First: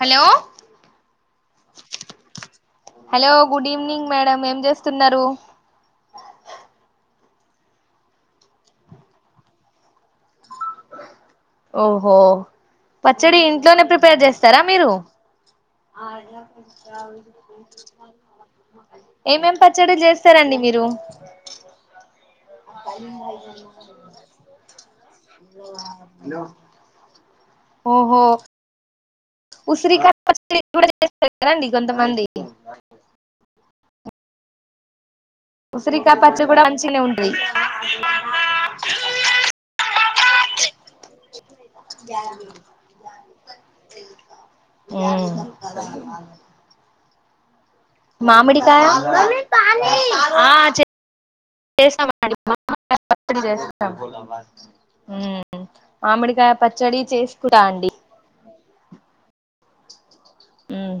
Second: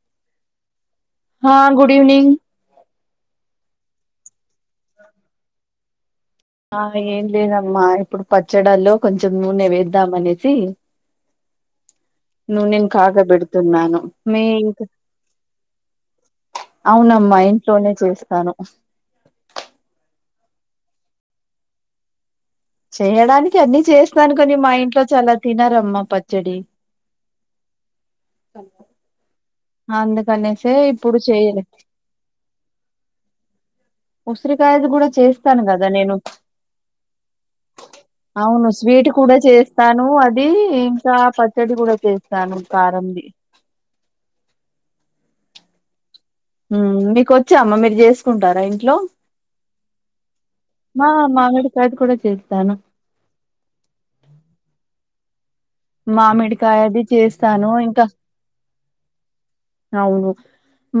Hello హా good evening hello good evening madam ఏం చేస్తున్నారు ఆ ఏం లేదమ్మా ఇప్పుడు పచ్చడాల్లో కొంచెం నూనె వేద్దాం అనేసి ఓహో పచ్చడి ఇంట్లోనే కాగబెడుతున్నాను ప్రిపేర్ మీ చేస్తారా ఇంక్ మీరు ఆ అవునమ్మా [unintelligible] ఇంట్లోనే చేస్తాను ఏమేం పచ్చడిలు చేస్తారండి మీరు చేయడానికి అన్నీ చేస్తాను కాని మా ఇంట్లో చాలా తినరమ్మా పచ్చడి ఓహో ఉసిరి పచ్చడి అందుకనేసే కూడా ఇప్పుడు చేస్తారు చేయలే కదండి కొంతమంది ఉసిరికాయది కూడా చేస్త్ త్తాను కదా నేను ఉసిరికాయ పచ్చడి కూడా మంచిగానే ఉంటది అవును స్వీట్ కూడా చేస్తాను. అద్ ది ఇంకా పచ్చడి కూడా చేస్తాను కారం ది కదా [unintelligible] హ్మ్ మీకోచ్ మామిడికాయ ఆ చె మా మామిడికాయది చేసిన కూడా మా చేస్తాను [unintelligible] పచ్చడి చేసినం మ్మ్ మ్ ఆమిడికాయ మామిడికాయది పచ్చడి చేసుకుట చేస్తాను అండి నవును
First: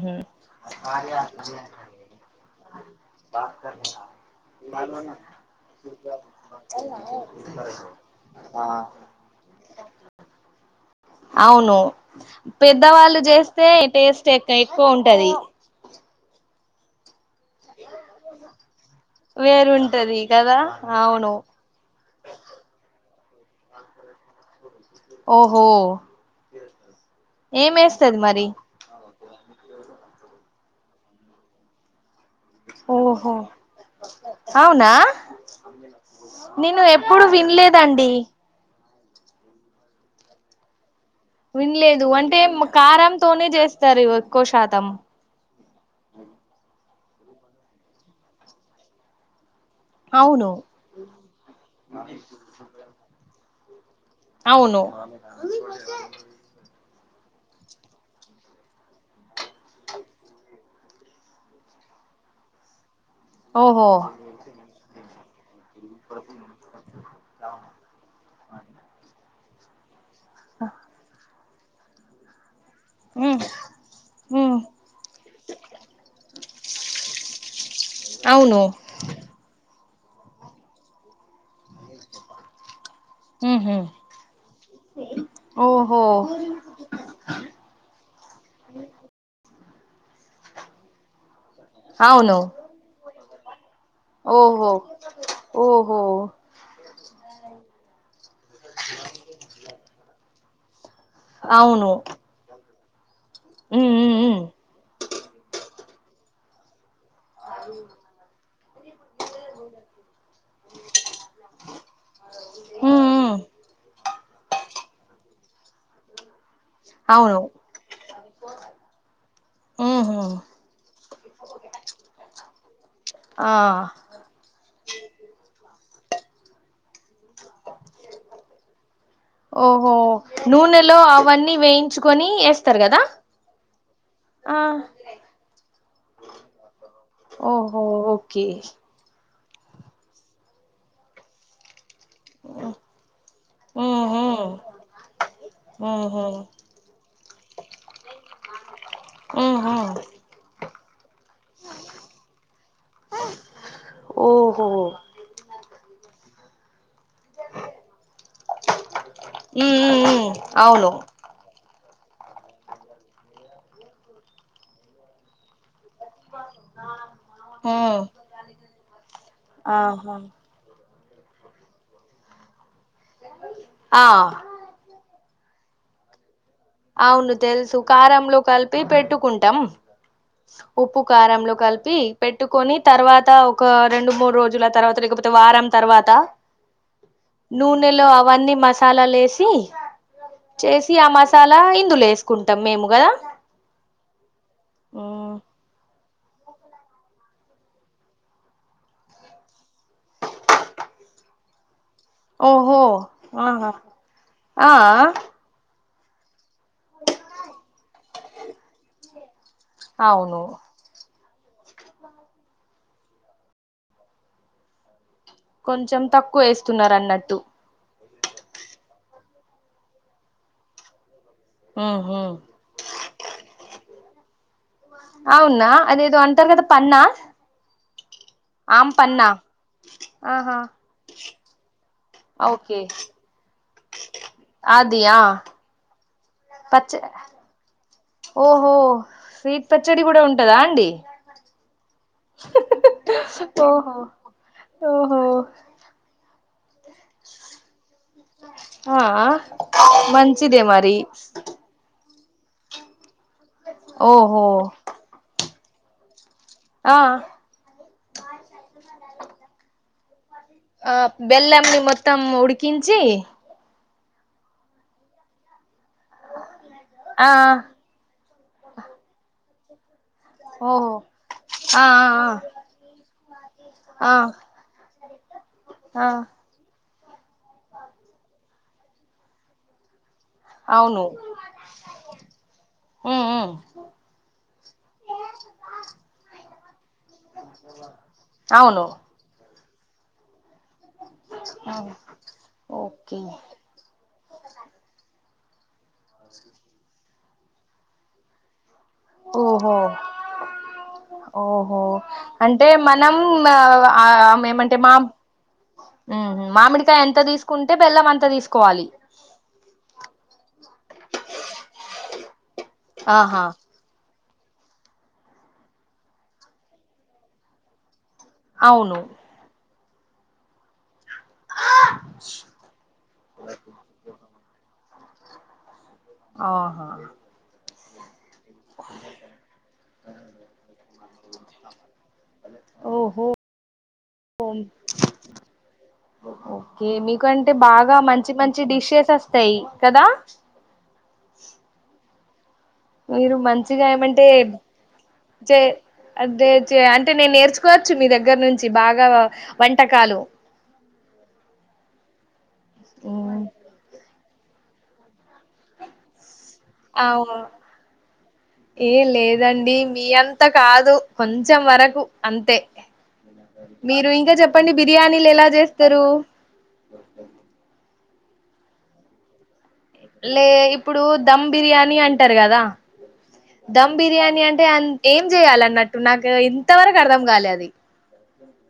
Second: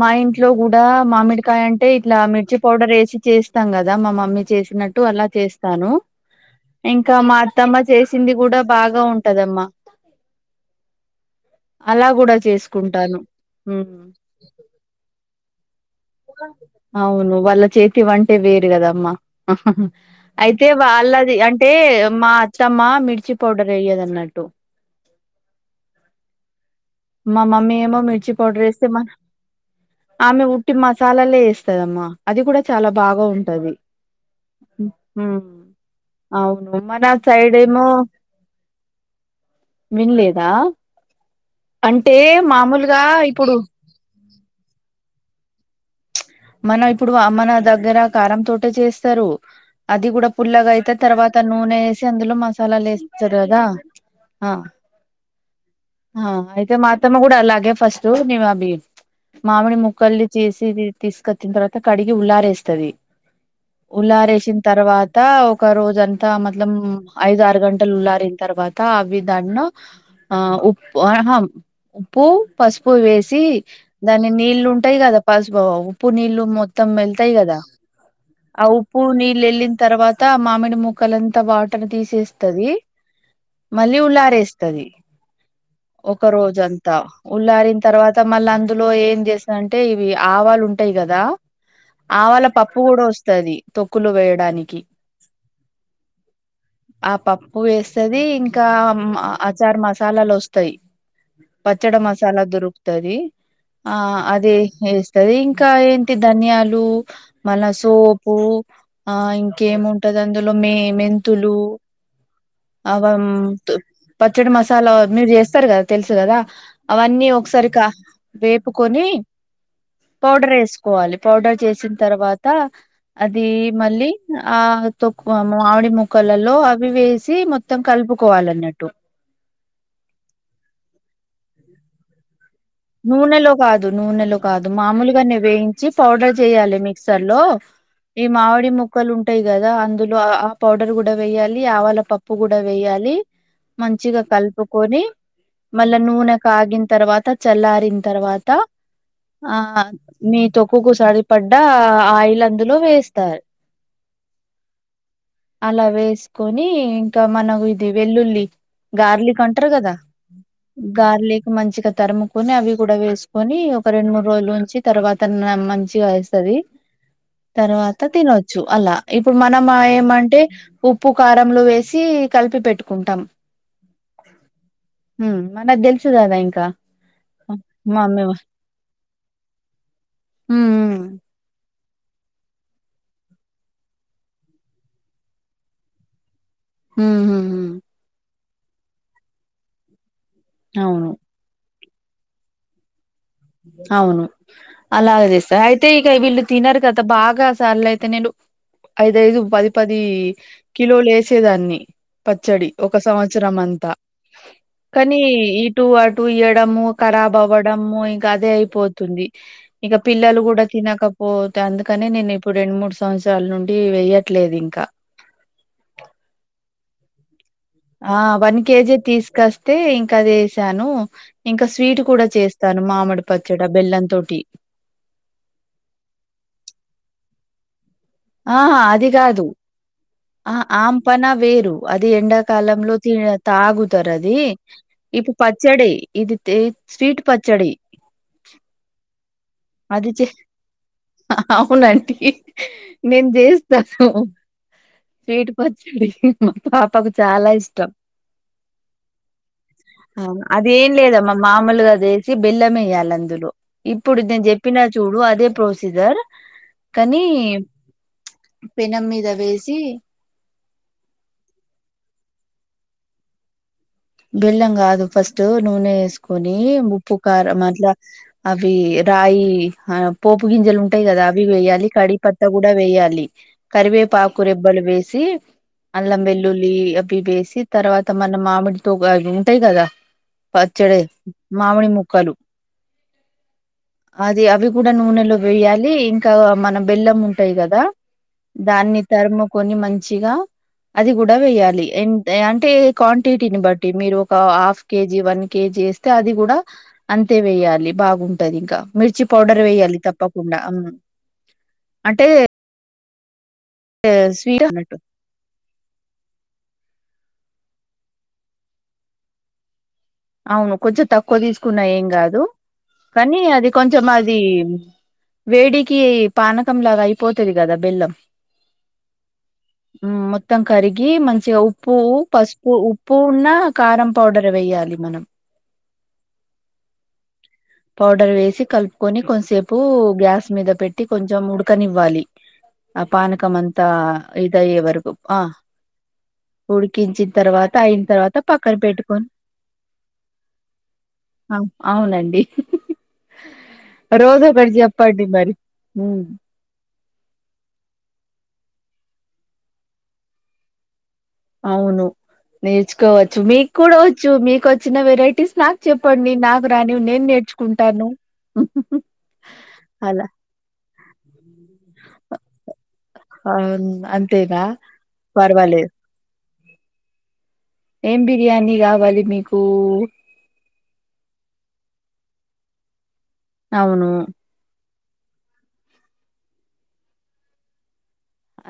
మా ఇంట్లో కూడా మామిడికాయ అంటే, ఇట్లా మిర్చి పౌడర్ వేసి చేస్తాం కదా మా మమ్మీ చే సినట్టు అలా చేస్తాను. ఇంకా మా అత్తమ్మ చేసింది కూడా బాగా ఉంటదమ్మా అ అలా కూడా చేసుకుంటాను. తే ఉమ్. టేస్ట్ ఎక్క ఎక్కువ ఉంటది అవును వాళ్ళ చేతి వంటే వేరు కదమ్మా, అహహ్ వేరుంటది కదా అయితే అవును వాళ్ళది అంటే మా అత్తమ్మా మిర్చి పౌడర్ ఎయ్యదు అన్నట్టు ఓహో మా మమ్మీ ఏమో ఏమేస్తది మిర్చి మరి పౌడర్ ఎస్తేర్ మా ఆమె ఉ ట్టి మసాలలే వేస్తదమ్మా అది కూడా చాలా బాగా ఓహో ఉంటది. హ్ అవునా మ్మ్ అవును నేను మన ఎప్పుడు సైడ్ ఏమో వినలేదండి విన్లేదా విన్లేదు అంటే మ్ కారంతోనే ఇప్పుడు జేస్తారు ఈరో కోశాతం ఉన్న ఇప్పుడు ఆ అమ్మ నా దగ్గర కారం తోటే చేస్తారు. అది కూడా అవును పుల్లగ అయితే తర్వాత నూనె వేసి అందులో మసాలాలు వేస్తారు కదా ఆ అవును అహ అయితే మర్ త్తమ్మ కూడా అలాగే ఫస్ట్ నేన్ అబ్బి ప్చ్ మామిడి ముక్కల్ ది చేసిది. తీస్కో తిన్ తర్వాత కడిగి ఉల్లారేస్తది ఓహో ఉల్లారేసిన్ తర్వాత ఒక రోజంతా మద్లం ఐదు ఆరు గంటలు ఉల్లారిన్ తర్వాత అవి దన్నో ఆ ఉప్పు అహ మ్ ఉప్పు పసుపు ఉమ్ వేసి దాని ఉమ్ నీళ్లు ఉంటాయి కదా పసుపూవ్ ఉప్ప ప్పు నీళ్ళు మొత్తం మెల్తాయ్ కదా అవును ఆ ఉప్పు నీళ్ళ్ ఎల్లిన్ తర్వాత మామిడి ముక్కలంతా వాటర్ తీసేస్తది ఉహు మళ్ళీ ఉల్లారేస్తది ఓహో ఒక రోజంతా ఉల్లారిన్ తర్వాత మళ్ళ అందులో ఏం చేస్తదంటే ఇవి ఆ టైయ్ కదా అవును ఆవాళ్ళ పప్పు కూడా వస్తది తొక్కులు ఓహో వేయడానికి ఓహో ఆ పప్పు వేస్తది ఇంకా అచార్ మసాలాలేస్ తయ్ అవును పచ్చడ మసాలా దొరుకుతది ఉమ్ ఆ ఉమ్ ఉమ్ అదే వేస్తది ఇంకా ఏంటి ధన్యాలు మళ సోపు ఆ ఇంకేముంటది అందులో మె మెంతులు ఉమ్ అవమ్ ఉమ్ పచ్చడి మసాలా అన్నీ చేస్ కదా తెలుసు కదా అవన్నీ అవును ఒకసారి క వేపుకొని ఉహు పౌడర్ ఏసుకోవాలి పౌడర్ చేసిన తర్వాత అది ఆ మళ్ళీ ఆ తొక్కు మామిడి ముక్కలల్లో అవి వేసి మొత్తం కలుపుకోవాలన్నట్టు ఓహో నూనెలో అవన్నీ వేయించుకొని ఎస్ నూనెలో కాదు నూనెలో కాదు మామూలుగానే వేయించి పౌడర్ జెయాలి మిక్సర్ లో ఓహో ఈ ఓకే మామిడి ముక్కలు ఉంటాయి గదా అందులో ఆ పౌడర్ గుడా వెయ్యాలి ఆవళ పప్పు గుడా వేయాలి మంచిగా ఉహు కల్పుకొని మళ్ళ ఉహు నూనె కాగిన్ తర్వాత చల్లారిన్ తర్వాత ఆ ఉహు మీ తొక్కుకు సరి పడ్డ ఆయిల్ అందులో వేస్త ఓ అలా వేస్కోని ఇంకా మనం ఇది వెల్లుల్లి గార్లిక్ అంటరు గదా ఉ అవును గార్లిక్ మంచిగ తరుముకొని అవి గుడా వేసుకోని ఒక రొండు మూడు రోజులుంచి తర్వాత మ వస్తది ఉ తర్వాత తినొచ్చు అలా ఇప్పుడు మనమా ఆహా ఏమంటే ఉప్పు కారంలు వేసి కలిపి పెట్టు ఆ హ్మ్ మనక్ తెల్షు గదా ఇంక్ అవును తెలుసు కారంలో కలిపి పెట్టుకుంటం ఉమ్ ఉప్పు కారంలో కల్పి పెట్టుకొని తర్వాత ఒక రెండు మూడు రోజుల తర్వాత లేకపోతే వారం తర్వాత ఉమ్ ఉమ్ ఉమ్ నూనెలో అవన్నీ మసాలాలేసి చేసి ఆ అవును అలా ఇందు లేసుకుంటాం మేము గా అవును అలాగే చేస్తా అయితే వీళ్ళు తినరు కదా బాగా సార్లైతే ఐదైదు పది పది కిలో లేసేదాన్ని పచ్చడి ఓహో ఒక సంవత్సరం ఆహా అంతా ఆ కానీ ఈ టు అటు ఇయడము కరాబ్ అవ్వడము ఇంకదే అయిపోతుంది ఇగ అవును పిల్లలు గూడ తినక పోత్ అందుకని నేను ఇప్పుడు రెండు మూడు సంవత్సరాల నుండి వెయ్యట్లేదు ఇంకా కొంచెం తక్కువ వేస్తున్నారన్నట్టు ఆ వన్ కేజీ తీస్కస్తే ఇంకది ఏసాను ఇంక స్వీట్ ఉహు కూడా చేస్తాను మామిడి పచ్చడ బెల్లం తోటి అవునా అదేదో అంటారు కదా పన్నా ఆహా ఆమ్ అది పన్నా గాదు ఆ ఆహా ఆంపన్న వేరు అది ఓకే ఎండాకాలంలో తి తాగుతరది అది ఆ ఇప్పు పచ్చడి ఇది తే పచ్చ స్వీట్ పచ్చడి ఓహో స్వీట్ పచ్చడి అది గుడా చే ఉంటదా అండి అవునండి నేన్ ఓహో జేస్తాను ఓహో స్వీటు పచ్చడి మా పాపకు చాలా ఇష్టం ఆ ఆ మంచిదే అదేం మరి లేదమ్మా మామూలుగా జెస్ చి బిల్లమేయ్యాలందులో ఇప్పుడు నేను ఓహో జెప్పిన చూడు అదే ప్రొసీజర్ ఆ కనీ పెనం మీద వేసి ఆ బెల్లంని మొత్తం ఉడికించి బెల్లంగాదు ఫస్ట్ నూనె ఏసుకొని ఉప్పు ఆ కారం అట్ల అవి రాయి ఆ పోపు గింజలు ఓహో ఉంటయి గదా అవి ఆ వేయాలి కడి ఆ పత్తా గూడ వేయాలి ఆ కరివేపాకు రెబ్బలు వేసి ఆ అల్లం వెల్లుల్లి తి వేసి తర్వాత మన మామిడితో గ అవి ఉంటయి గదా పచ్చడే అవును మామిడి ముక్కలు ఉమ్ ఉమ్ అది అవి గూడ నూనెలో వేయాలి ఇంకా మన బెల్లం ఉంటది గదా అవును దాన్ని తర్ము కొని మంచిగా అది గూడ వేయాలి ఎన్ అంటే ఓకే క్వాంటిటీని బట్ మీరు ఒక హాఫ్ కేజీ, వన్ కేజీ వేస్తే అది గూడా అంతే వేయాలి బాగుంటదింకా మిర్చి పౌడర్ ఓహో వేయాలి తప్పకుండా ఉమ్ అంటే నం ఆ స్వీట్ ఏమంటే అన్నట్టు మామ్ మామిడికాయంట్ త తీసుకుంటే బెల్లం అంత దీసుకోవాలి అవును కొంచెం తక్కువ దీసుకున్నా ఏం కాదు కనీ ఆహా అది కొంచెం అద్ దీ వేడికి పానకంలాగా అయిపోతది కదా బెల్లం అవును ఉమ్ మొత్తం కరిగి గి మంచిగా ఉప్పు పసుపు ఉప్పు ఉన్న కారం పౌడర్ వేయాలి మనం ఆహా పౌడ్ డర్ వేసి కలుపుకొని కొంసేపు గ్యాస్ మీద పెట్టి కొంచెం ఉడకనివ్వాలి ఆ ఓహో పానకమంతా ఇదయ్యే వరకు ఆ ఓకే మీకంటే ఉడికించిన్తర్వాత బాగా మంచి అయిన్తర్వాత మంచి పక్కన డిషెస్ పెట్టుకొని వస్తాయి కదా అ అవునండి మీరు మంచిగ ఏమంటే రోజు ఒకటి చెప్పండి మరి చే ఉమ్, అదే చేయ అన్ టే నేను నేర్చుకోవచ్చు మీ దగ్గర నుంచి బాగా వంటకాలు అవును నేర్చుకోవచ్చు మ్మ్ మీక్కుడ వచ్ చ్చు మీకొచ్చిన వెరైటీస్ నాకు చెప్పండి నాకు రానివి నేను అవును నేర్చుకుంటాను ఏ లేదండి మీ అలా అంత కాదు కొంచెం వరకు అంతే అవును మీరు ఇంకా అంతేనా చెప్పండి బిర్యానీలెలా పర్వాలేదు చేస్తరు ఏం బిర్యానీ గావాలి మీకు లే ఇప్పుడు దమ్ బిర్యానీ అంటరు గదా దమ్ అవును బిర్యానీ అంటే అన్ ఏం జేయాలన్నట్టు నాకు ఇంతవరకు అర్ధం గాలే అది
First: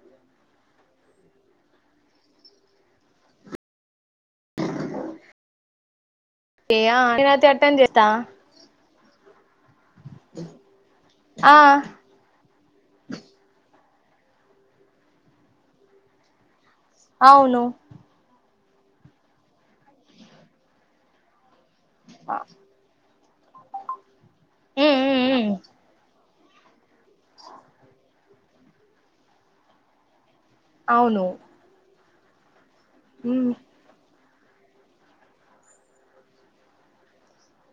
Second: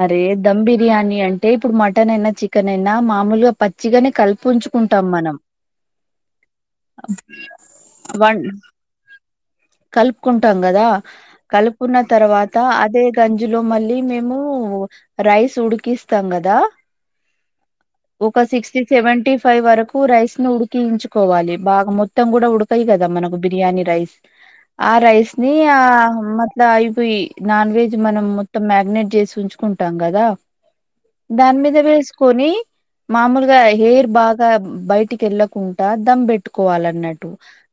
అరే దమ్ బిర్యానీ అంటే ఇప్పుడు మటన్ అయినా చికెన్ అయినా మామూలుగా పచ్చిగనే కలిపుంచుకుంటాం మనం ఏ ఆ అ నేనైతే అట్టని చేస్తా వన్ కల్పుకుంటాం కదా ఆ కలుపుకున్న తర్వాత్ తా అదే గంజిలో మళ్ళీ మేము రైస్ ఉడికిస్తాం గదా అవును టి సెవెంటీ ఫైవ్ వరకు రైస్ ను ఉడికించుకోవాలి బాగా మొత్తం గూడ ఉడకయి గదా మనకు బి బిర్యాని రైస్ ఆ మ్మ్ మ్మ్ రైస్ మ్మ్ ని ఆ మ అయిపోయి నాన్ వెజ్ మనం మొత్తం మ్యాగినేట్ చేసి ఉంచుకుంటాం కదా అవును దాని మీద వేసుకొని మ్మ్ మామూలుగా హెయిర్ బాగా ఇ బయటికి వెళ్ళకుండా దమ్ పెట్టుకోవాల అన్నట్టు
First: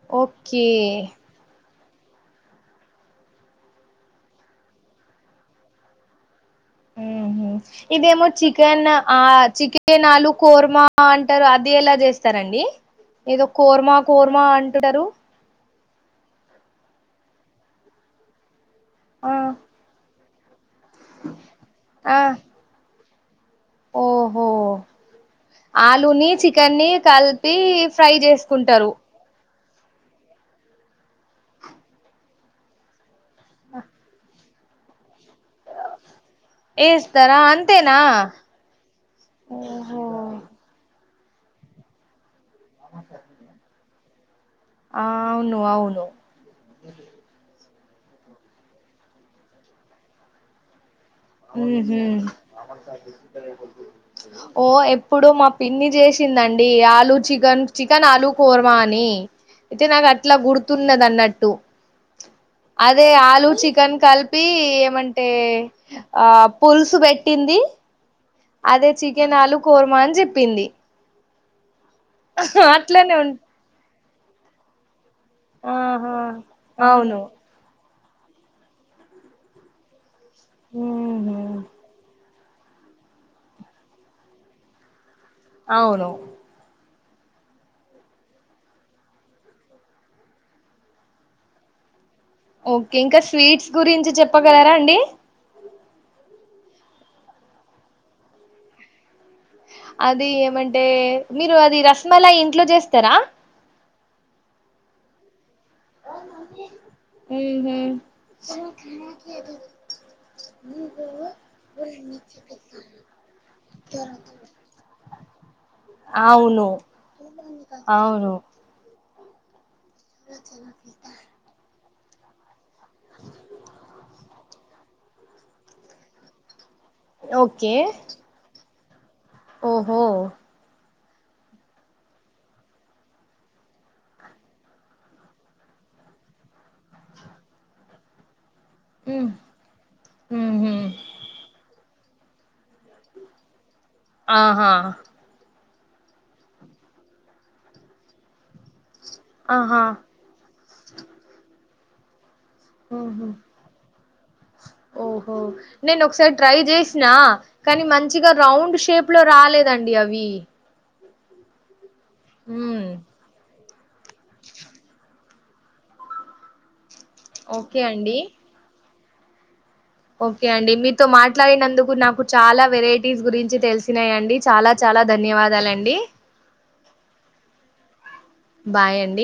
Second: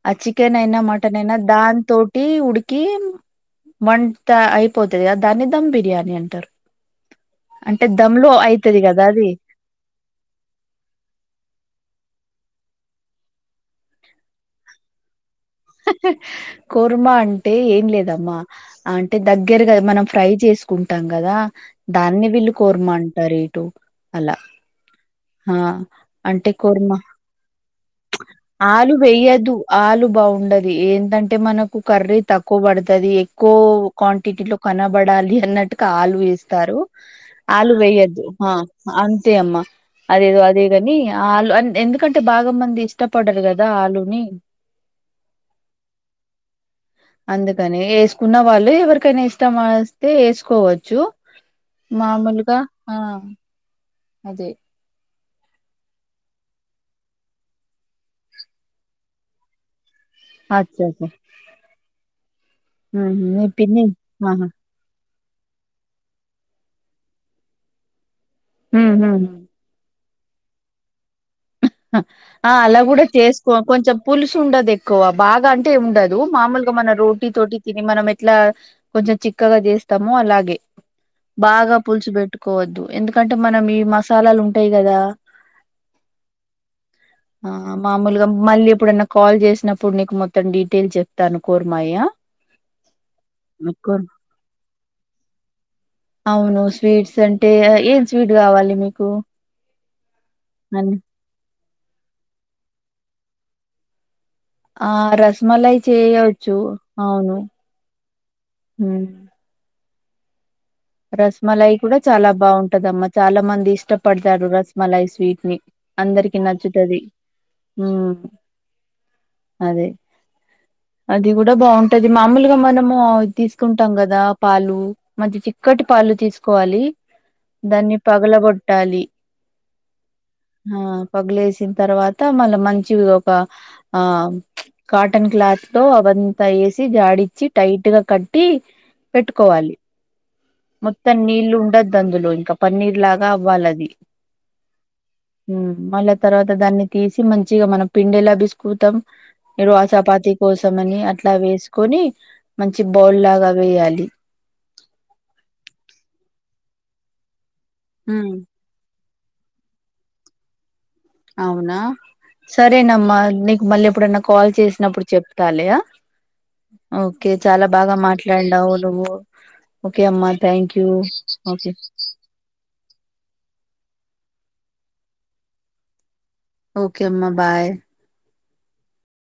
ఆ చికెన్ ఓకే అయినా మటన్ అయినా దాన్ తోటి ఉడికి వంట అయిపోతుంది కదా దాన్ని దమ్ బిర్యానీ అంటారు ఉ ఉహు ఇదేమో చికెన్ ఆ చికెనాలు ఆలు కుర్మా అంటారు అది ఎలా చేస్తారండి ఏదో కూరమా కూరమా అంటుంటారు కూర్మ అంటే ఏం లేదమ్మా అంటే ఆ దగ్గరగా మనం ఫ్రై చేసుకుంటాం కదా ఆ దాన్ని వీల్లు కూర్మ అంటారు ఇటు అలా ఓహో ఆ ఆలుని అంటే చికెన్ ని కుర్మ కలిపి ఫ్రై చేసుకుంటారు ఆలు వేయ్యదు ఆలు బాగు ఉండది ఏంటంటే మనకు కర్రీ తక్కువ పడుతుది ఎక్కువ క్వాంటిటీ లో కనబడాలి అన్నట్టుగా ఆలు వేస్తారు ఏస్తారా ఆలు అంతేనా వేయొద్దు అంతే అమ్మ ఓహో అదేదో అదే ని ఆలు ఎందుకంటే బాగా మంది ఇష్టపడ్డారు కదా ఆలుని ఆ అవును అవును అందుకని వేసుకున్న వాళ్ళు ఎవరికైనా ఇష్టం వస్తే వేసుకోవచ్చు ఉ హు మామూలుగా ఆ అదే ఓ ఇప్పుడు మా పిన్ని చేసిందండి ఆలు చికెన్ చికెన్ ఆలు కుర్మా అని అయితే నాకు అట్లా అచ్చ గుర్తున్నది అచ్చ అన్నట్టు అదే మీ ఆలు పిన్ని చికెన్ కలిపి ఆహా ఏమంట అంటే ఆ పులుసు పెట్టింది అదే చికెనాలు కుర్మన్ చెప్పింది ఆ అలా కూడా అట్లనే ఉ చేసుకో కొంచెం పులుసు ఉండదు ఎక్కువ బాగా అంటే ఆహా ఉండదు మామూలుగా మనం అవును రోటీ తోటి తిని మనం ఎట్లా కొంచెం చిక్కగా చేస్తాం అలాగే ఉహు బాగా పులుసు పెట్టుకోవద్దు ఎందుకంటే మనం ఈ మసాలాలు ఉంటాయి కదా అవును ఆ ఆ మామూలుగా మళ్ళీ ఎప్పుడైన్న కాల్ చేసినప్పుడు నీకు మొత్తం డీటెయిల్స్ చెప్తాను కుర్మయ్య ఓకే ఇంకా స్వీట్స్ గురించి చెప్పగలరా అండి అవును స్వీట్స్ అంటే ఏం స్వీట్ కావాలి మీకు అది ఏమంటే అన్ని మీరు అది రసమలా ఇంట్లో చేస్తారా ఆ రసమలై చేయవచ్చు అవును ఉహు రసమలాయి కూడా చాలా బాగుంటదమ్మా చాలా మంది ఇష్టపడతారు రసమలాయి స్వీట్ ని అందరికి అవును నచ్చుతది ఊ అవును అదే అది కూడా బాగుంటుంది అది మామూలుగా మనము తీసుకుంటాం కదా పాలు మంచి చిక్కటి పాలు తీసుకోవాలి ఓకే దాన్ని పగలగొట్టాలి ఓహో ఆ పగులేసిన తర్వాత మళ్ళీ మంచివి ఒక ఆ కాటన్ క్లాత్ లో అవంతా వేసి జాడిచ్చి టైట్ గా కట్టి ఉ పెట్టుకోవాలి ఉహు మొత్తం నీళ్ళ ఉండ తదందులో ఇంకా పన్నీర్ లాగా అవ్వాలది ఆహా మ్మ్ మళ్ళా తర్వాత దాన్ని తీసి మంచిగా మనం పిండేలాభిసుకుతాం. మీరు ఆ ఆహా సపాతి కోసమని అట్లా వేసుకొని మంచి బౌల్ ఉహు లాగా వేయాలి. ఓహో నేను ఒకసారి ట్రై చేసిన కానీ మంచిగా ఉమ్ రౌండ్ షేప్ ప్లో రాలేదండి అవి అవునా మ్మ్ సరేనమ్మ నీ మళ్ళీ ఎప్పుడైన్నా కాల్ చేసినప్పుడు చెప్తాలే ఓకే చాలా ఓకే బాగా అండి మాట్లాడినావు నువ్వు అమ్మా ఓకే అండి థ్యాంక్ యూ మీతో ఓకే మాట్లాడినందుకు నాకు చాలా వెరైటీస్ గురించి తెలుసు తునాయండి చాలా చాలా ధన్యవాదాలండి ఓకేమ్మా బాయ్ బాయ్ అండి